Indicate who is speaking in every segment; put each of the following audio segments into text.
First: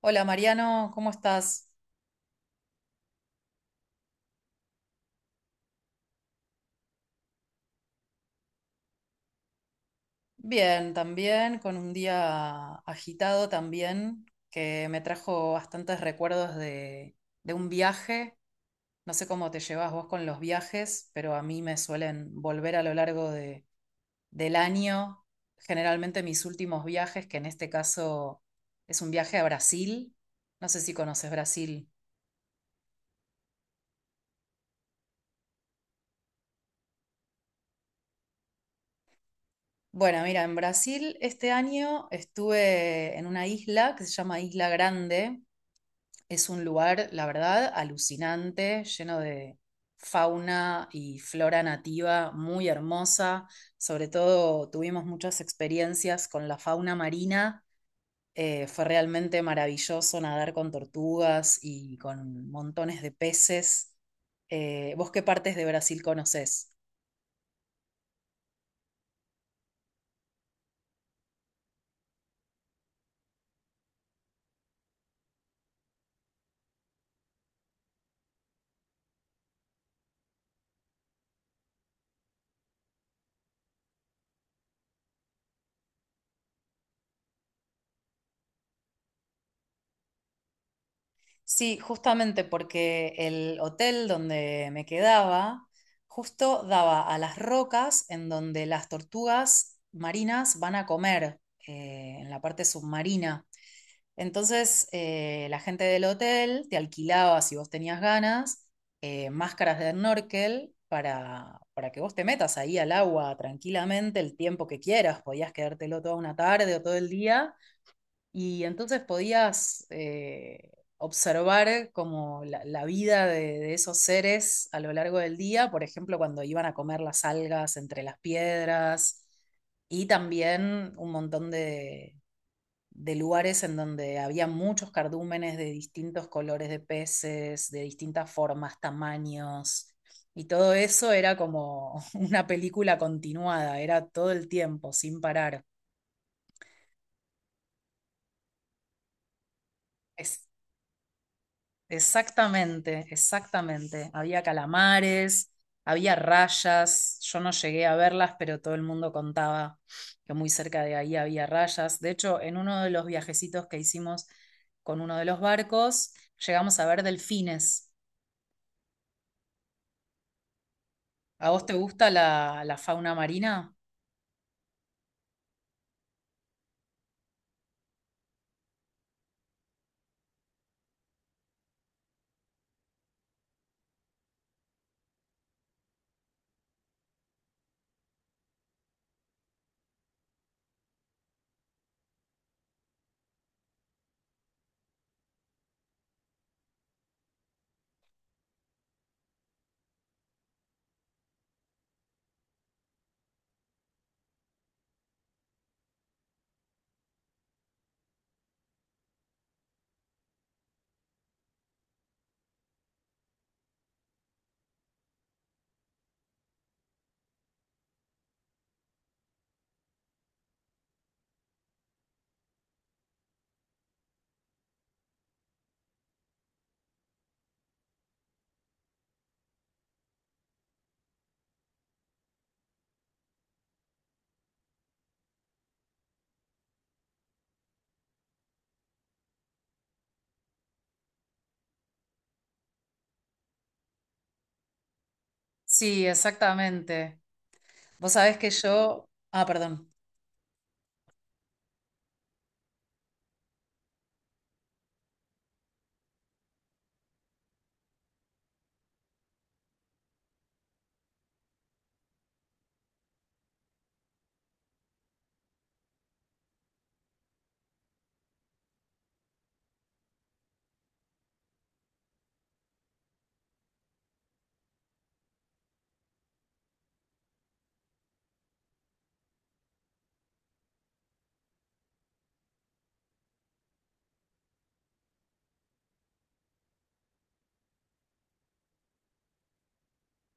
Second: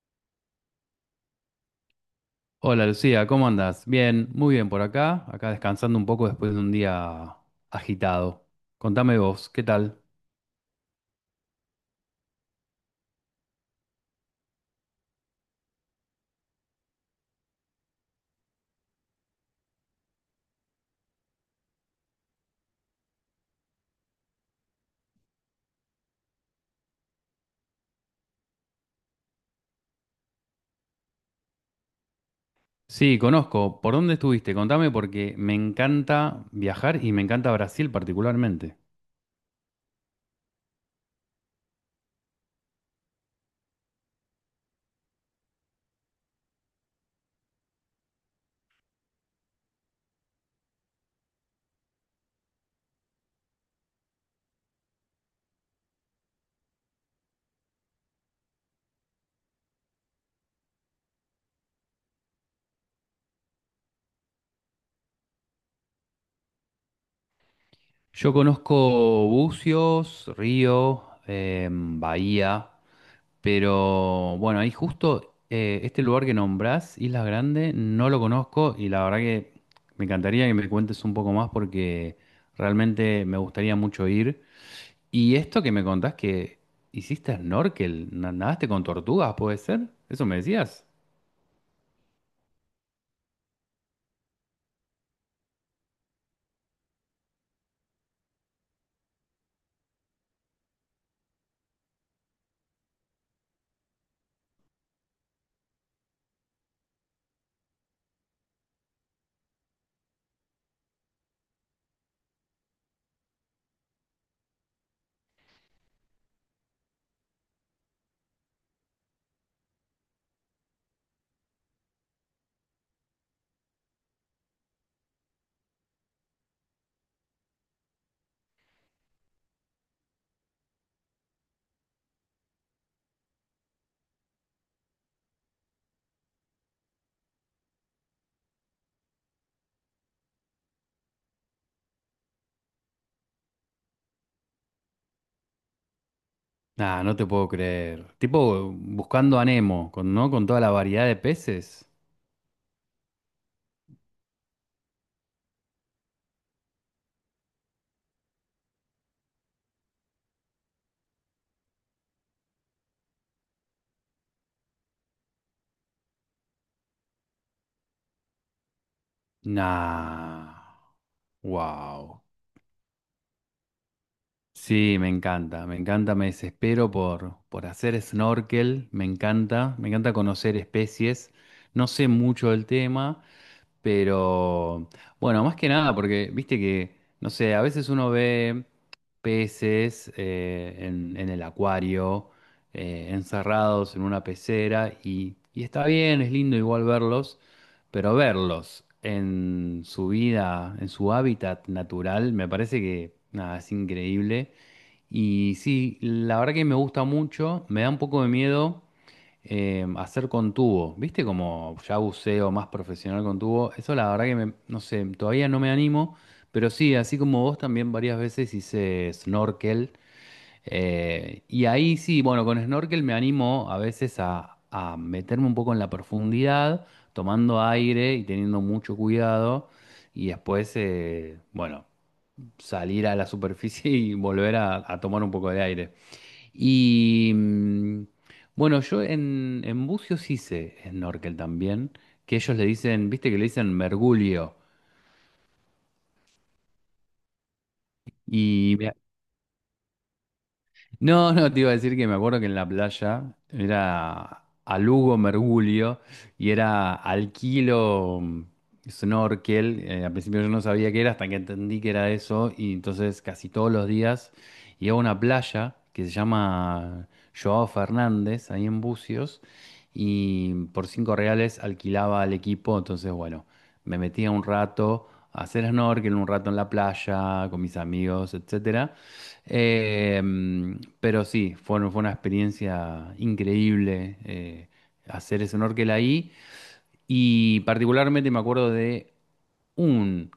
Speaker 1: Hola Mariano, ¿cómo estás?
Speaker 2: Hola Lucía, ¿cómo andas? Bien, muy bien por acá, acá descansando un poco después de un día agitado. Contame vos, ¿qué tal?
Speaker 1: Bien, también, con un día agitado también, que me trajo bastantes recuerdos de un viaje. No sé cómo te llevas vos con los viajes, pero a mí me suelen volver a lo largo del año. Generalmente mis últimos viajes, que en este caso es un viaje a Brasil. No sé si conoces Brasil.
Speaker 2: Sí, conozco. ¿Por dónde estuviste? Contame porque me encanta viajar y me encanta Brasil particularmente.
Speaker 1: Bueno, mira, en Brasil este año estuve en una isla que se llama Isla Grande. Es un lugar, la verdad, alucinante, lleno de fauna y flora nativa muy hermosa. Sobre todo tuvimos muchas experiencias con la fauna marina. Fue realmente maravilloso nadar con tortugas y con montones de peces. ¿Vos qué partes de Brasil conocés?
Speaker 2: Yo conozco Bucios, Río, Bahía, pero bueno, ahí justo este lugar que nombrás, Isla Grande, no lo conozco y la verdad que me encantaría que me cuentes un poco más porque realmente me gustaría mucho ir. Y esto que me contás que hiciste snorkel, nadaste con tortugas, ¿puede ser? ¿Eso me decías?
Speaker 1: Sí, justamente porque el hotel donde me quedaba justo daba a las rocas en donde las tortugas marinas van a comer, en la parte submarina. Entonces, la gente del hotel te alquilaba, si vos tenías ganas, máscaras de snorkel para que vos te metas ahí al agua tranquilamente el tiempo que quieras. Podías quedártelo toda una tarde o todo el día y entonces podías observar como la vida de esos seres a lo largo del día, por ejemplo, cuando iban a comer las algas entre las piedras, y también un montón de lugares en donde había muchos cardúmenes de distintos colores de peces, de distintas formas, tamaños, y todo eso era como una película continuada, era todo el tiempo, sin parar.
Speaker 2: Ah, no te puedo creer. Tipo buscando a Nemo, con, ¿no? Con toda la variedad de peces.
Speaker 1: Exactamente, exactamente. Había calamares, había rayas. Yo no llegué a verlas, pero todo el mundo contaba que muy cerca de ahí había rayas. De hecho, en uno de los viajecitos que hicimos con uno de los barcos, llegamos a ver delfines.
Speaker 2: Nah.
Speaker 1: ¿A vos te gusta
Speaker 2: Wow.
Speaker 1: la fauna marina?
Speaker 2: Sí, me encanta, me encanta, me desespero por hacer snorkel, me encanta conocer especies. No sé mucho del tema. Pero bueno, más que nada, porque viste que, no sé, a veces uno ve peces en el acuario, encerrados en una pecera, y está bien, es lindo igual verlos, pero verlos en su vida, en su hábitat natural, me parece que nada, es increíble. Y sí, la verdad que me gusta mucho, me da un poco de miedo hacer con tubo, ¿viste? Como ya buceo más profesional con tubo, eso la verdad que no sé, todavía no me animo, pero sí, así como vos también varias veces hice snorkel, y ahí sí, bueno, con snorkel me animo a veces a meterme un poco en la profundidad, tomando aire y teniendo mucho cuidado, y después, bueno, salir a la superficie y volver a tomar un poco de aire. Y bueno, yo en Bucios hice snorkel también, que ellos le dicen, viste que le dicen mergulio.
Speaker 1: Sí, exactamente. Vos sabés que
Speaker 2: Y me,
Speaker 1: yo... Ah, perdón.
Speaker 2: No, no, te iba a decir que me acuerdo que en la playa era a Lugo Mergulio y era al kilo snorkel. Al principio yo no sabía qué era hasta que entendí que era eso y entonces casi todos los días iba a una playa que se llama Joao Fernández, ahí en Bucios, y por 5 reales alquilaba al equipo, entonces bueno, me metía un rato a hacer snorkel, un rato en la playa con mis amigos, etcétera. Pero sí, fue, fue una experiencia increíble hacer ese snorkel ahí. Y particularmente me acuerdo de un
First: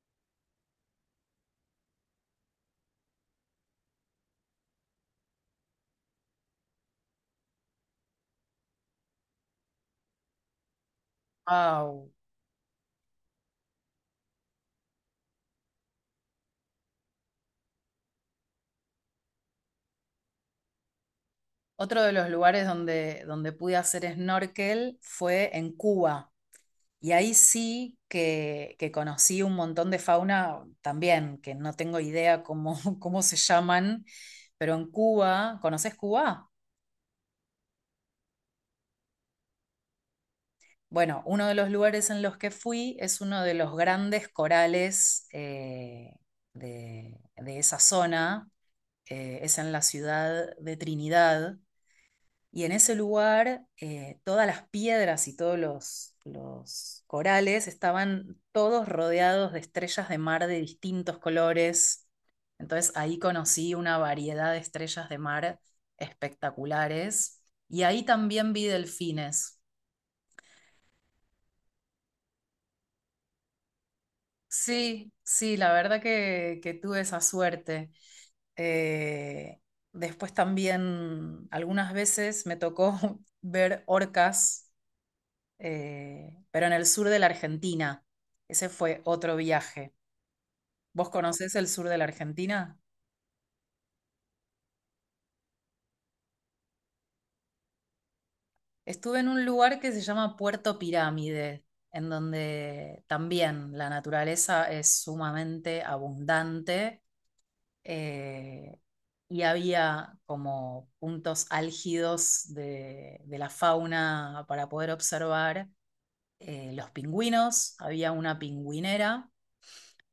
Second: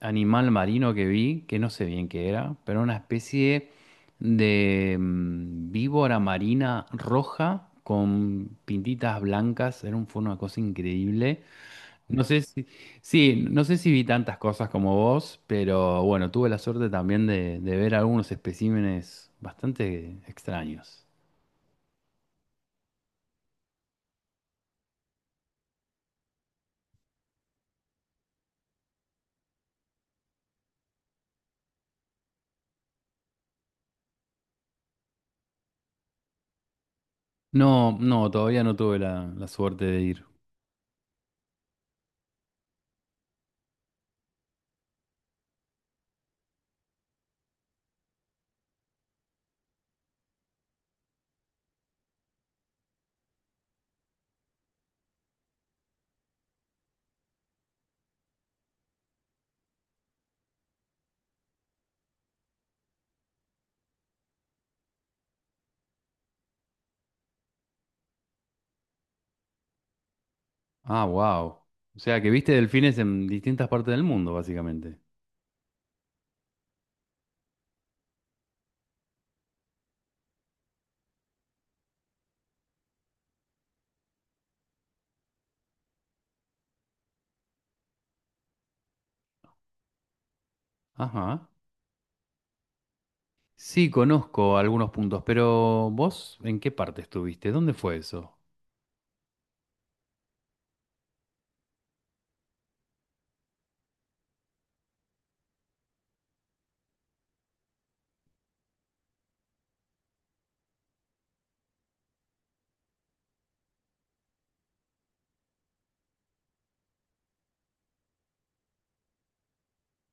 Speaker 2: animal marino que vi, que no sé bien qué era, pero una especie de víbora marina roja con pintitas blancas. Era un, fue una cosa increíble.
Speaker 1: Au.
Speaker 2: No sé si, sí, no sé si vi tantas cosas como vos, pero bueno, tuve la suerte también de ver algunos especímenes bastante extraños.
Speaker 1: Otro de los lugares donde pude hacer snorkel fue en Cuba. Y ahí sí que conocí un montón de fauna también, que no tengo idea cómo, cómo se llaman, pero en Cuba, ¿conoces Cuba?
Speaker 2: No, no, todavía no tuve la, la suerte de ir.
Speaker 1: Bueno, uno de los lugares en los que fui es uno de los grandes corales de esa zona, es en la ciudad de Trinidad. Y en ese lugar, todas las piedras y todos los corales estaban todos rodeados de estrellas de mar de distintos colores. Entonces ahí conocí una variedad de estrellas de mar espectaculares. Y ahí también vi delfines.
Speaker 2: Ah, wow. O sea que viste delfines en distintas partes del mundo, básicamente.
Speaker 1: Sí, sí, la verdad que tuve esa suerte. Eh, Después también algunas veces me tocó ver orcas, pero en el sur de la Argentina. Ese fue otro viaje. ¿Vos
Speaker 2: Ajá.
Speaker 1: conocés el sur de la Argentina?
Speaker 2: Sí, conozco algunos puntos, pero vos, ¿en qué parte estuviste? ¿Dónde fue eso?
Speaker 1: Estuve en un lugar que se llama Puerto Pirámide, en donde también la naturaleza es sumamente abundante, eh, y había como puntos álgidos de la fauna para poder observar los pingüinos, había una pingüinera.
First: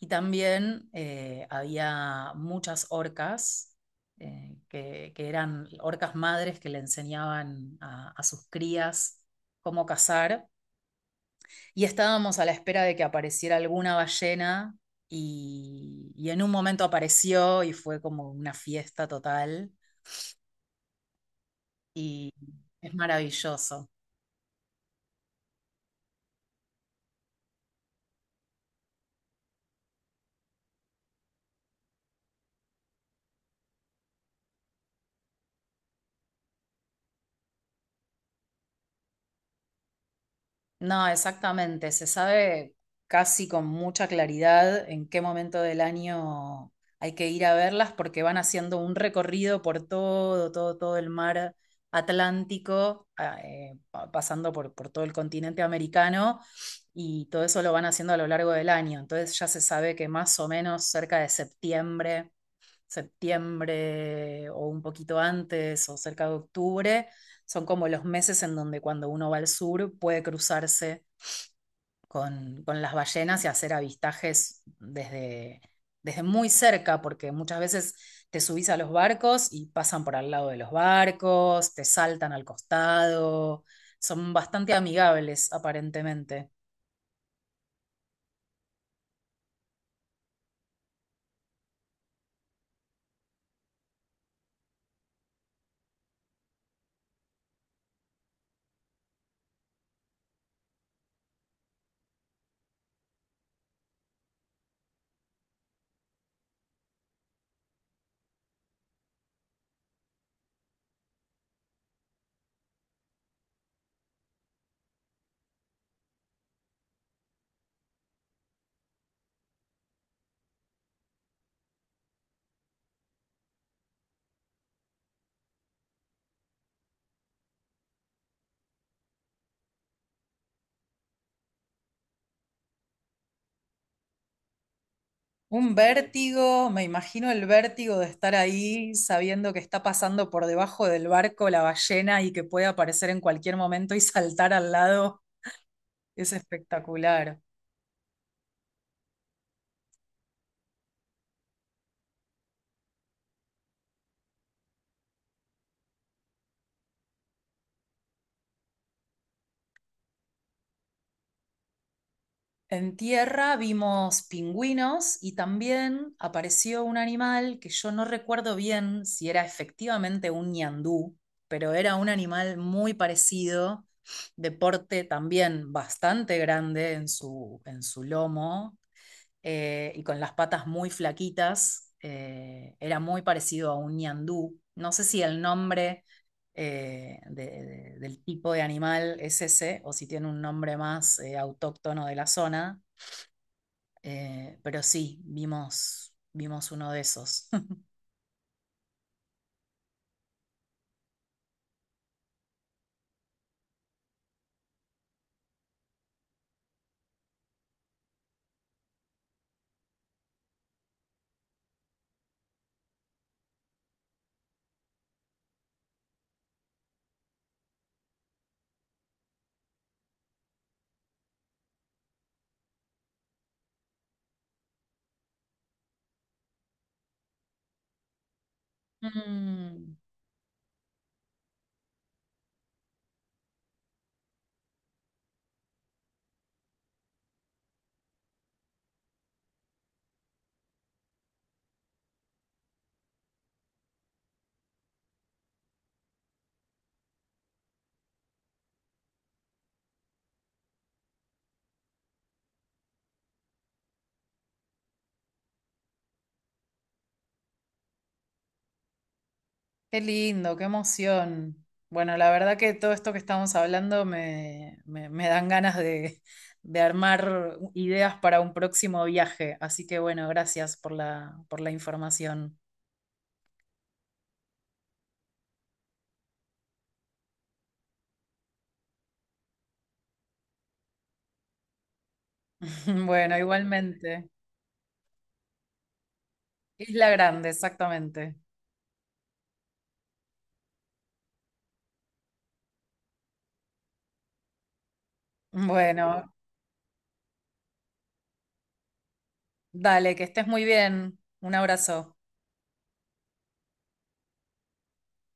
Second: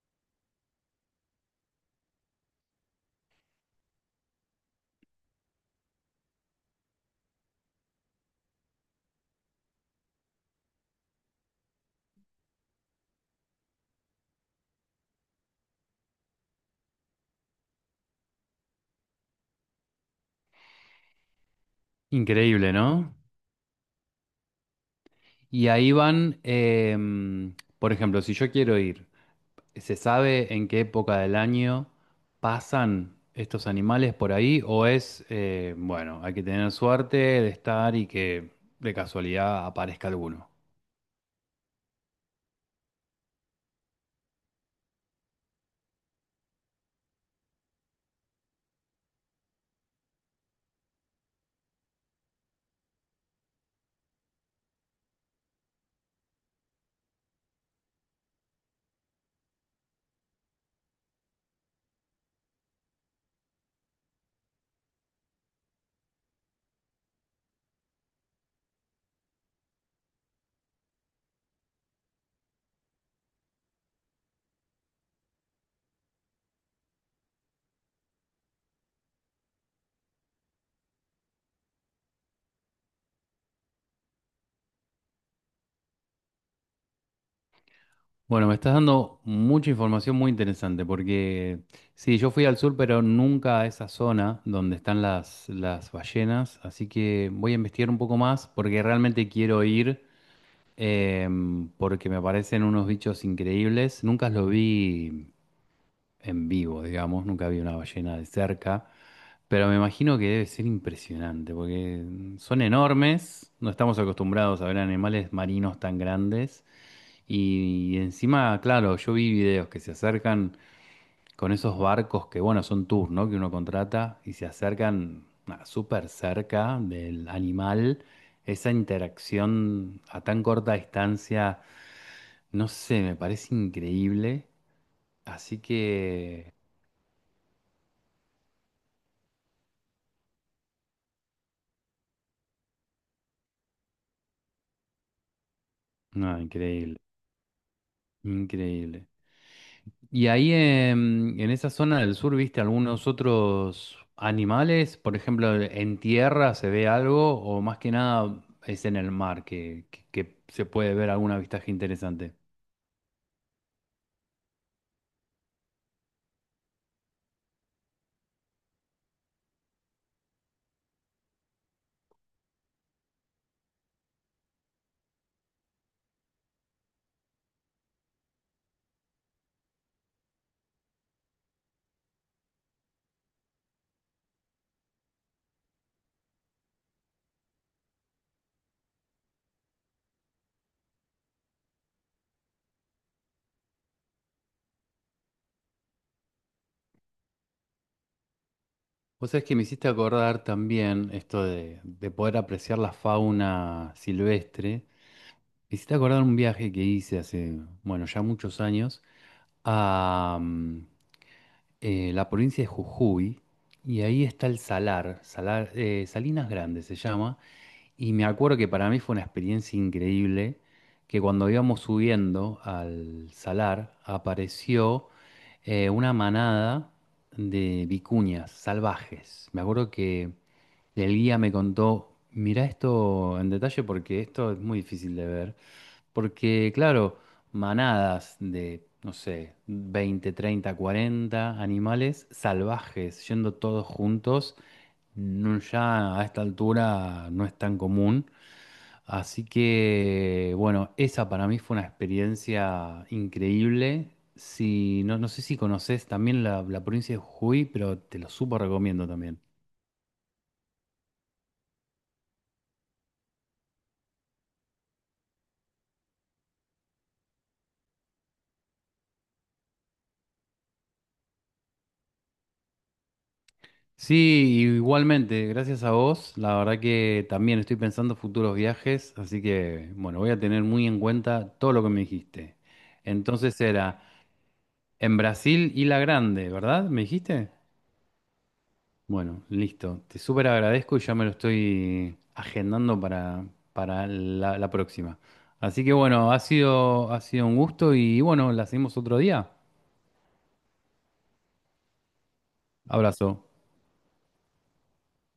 Speaker 1: Y también había muchas orcas, que eran orcas madres que le enseñaban a sus crías cómo cazar. Y estábamos a la espera de que apareciera alguna ballena y en un momento apareció y fue como una fiesta total y
Speaker 2: Increíble,
Speaker 1: es
Speaker 2: ¿no?
Speaker 1: maravilloso.
Speaker 2: Y ahí van, por ejemplo, si yo quiero ir. ¿Se sabe en qué época del año pasan estos animales por ahí? ¿O es, bueno, hay que tener suerte de estar y que de casualidad aparezca alguno?
Speaker 1: No, exactamente. Se sabe casi con mucha claridad en qué momento del año hay que ir a verlas porque van haciendo un recorrido por todo, todo, todo el mar Atlántico, pasando por todo el continente americano y todo eso lo van haciendo a lo largo del año. Entonces ya se sabe que más o menos cerca de septiembre o un poquito antes o cerca de octubre, son como los meses en donde cuando uno va al sur puede cruzarse con las ballenas y hacer avistajes desde, desde muy cerca, porque muchas veces te subís a los barcos y pasan por al lado de los barcos, te saltan al costado, son bastante amigables aparentemente.
Speaker 2: Bueno, me estás dando mucha información muy interesante porque sí, yo fui al sur, pero nunca a esa zona donde están las ballenas, así que voy a investigar un poco más porque realmente quiero ir, porque me parecen unos bichos increíbles. Nunca los vi en vivo, digamos, nunca vi una ballena de cerca, pero me imagino que debe ser impresionante, porque son enormes, no estamos acostumbrados a ver animales marinos tan grandes, y, encima, claro, yo vi videos que se acercan con esos barcos que, bueno, son tours, ¿no? Que uno contrata y se acercan ah, súper cerca del animal. Esa interacción a tan corta distancia, no sé, me parece increíble. Así
Speaker 1: Un
Speaker 2: que,
Speaker 1: vértigo, me imagino el vértigo de estar ahí sabiendo que está pasando por debajo del barco la ballena y que puede aparecer en cualquier momento y saltar al lado. Es
Speaker 2: no, increíble.
Speaker 1: espectacular.
Speaker 2: Increíble. ¿Y ahí en esa zona del sur viste algunos otros animales? Por ejemplo, ¿en tierra se ve algo o más que nada es en el mar que, que se puede ver algún avistaje interesante?
Speaker 1: En tierra vimos pingüinos y también apareció un animal que yo no recuerdo bien si era efectivamente un ñandú, pero era un animal muy parecido, de porte también bastante grande en su lomo, y con las patas muy flaquitas. Era muy parecido a un ñandú. No sé si el nombre del tipo de animal es ese o si tiene un nombre más autóctono de la zona, pero sí, vimos, vimos uno de esos.
Speaker 2: Vos sabés que me hiciste acordar también esto de poder apreciar la fauna silvestre. Me hiciste acordar un viaje que hice hace, bueno, ya muchos años la provincia de Jujuy, y ahí está el Salar, Salar, Salinas grandes se llama, y me acuerdo que para mí fue una experiencia increíble, que cuando íbamos subiendo al Salar apareció una manada de vicuñas salvajes. Me acuerdo
Speaker 1: Mm.
Speaker 2: que el guía me contó, mirá esto en detalle porque esto es muy difícil de ver. Porque, claro, manadas de, no sé, 20, 30, 40 animales salvajes yendo todos juntos, ya a esta altura no es tan común. Así que, bueno, esa para mí fue una experiencia increíble. Si, no, no sé si conoces también la provincia de Jujuy, pero te lo súper recomiendo también.
Speaker 1: Qué lindo, qué emoción. Bueno, la verdad que todo esto que estamos hablando me, me dan ganas de armar ideas para un próximo viaje. Así que bueno, gracias por por la información.
Speaker 2: Sí, igualmente, gracias a vos. La verdad que también estoy pensando futuros viajes, así que bueno, voy a tener muy en cuenta todo lo que me dijiste.
Speaker 1: Bueno,
Speaker 2: Entonces era
Speaker 1: igualmente.
Speaker 2: en Brasil y La Grande, ¿verdad? ¿Me
Speaker 1: Isla Grande,
Speaker 2: dijiste?
Speaker 1: exactamente.
Speaker 2: Bueno, listo. Te súper agradezco y ya me lo estoy agendando para la, la próxima. Así que
Speaker 1: Bueno,
Speaker 2: bueno, ha sido un gusto y bueno, la seguimos otro día.
Speaker 1: dale, que estés muy bien. Un abrazo.
Speaker 2: Abrazo.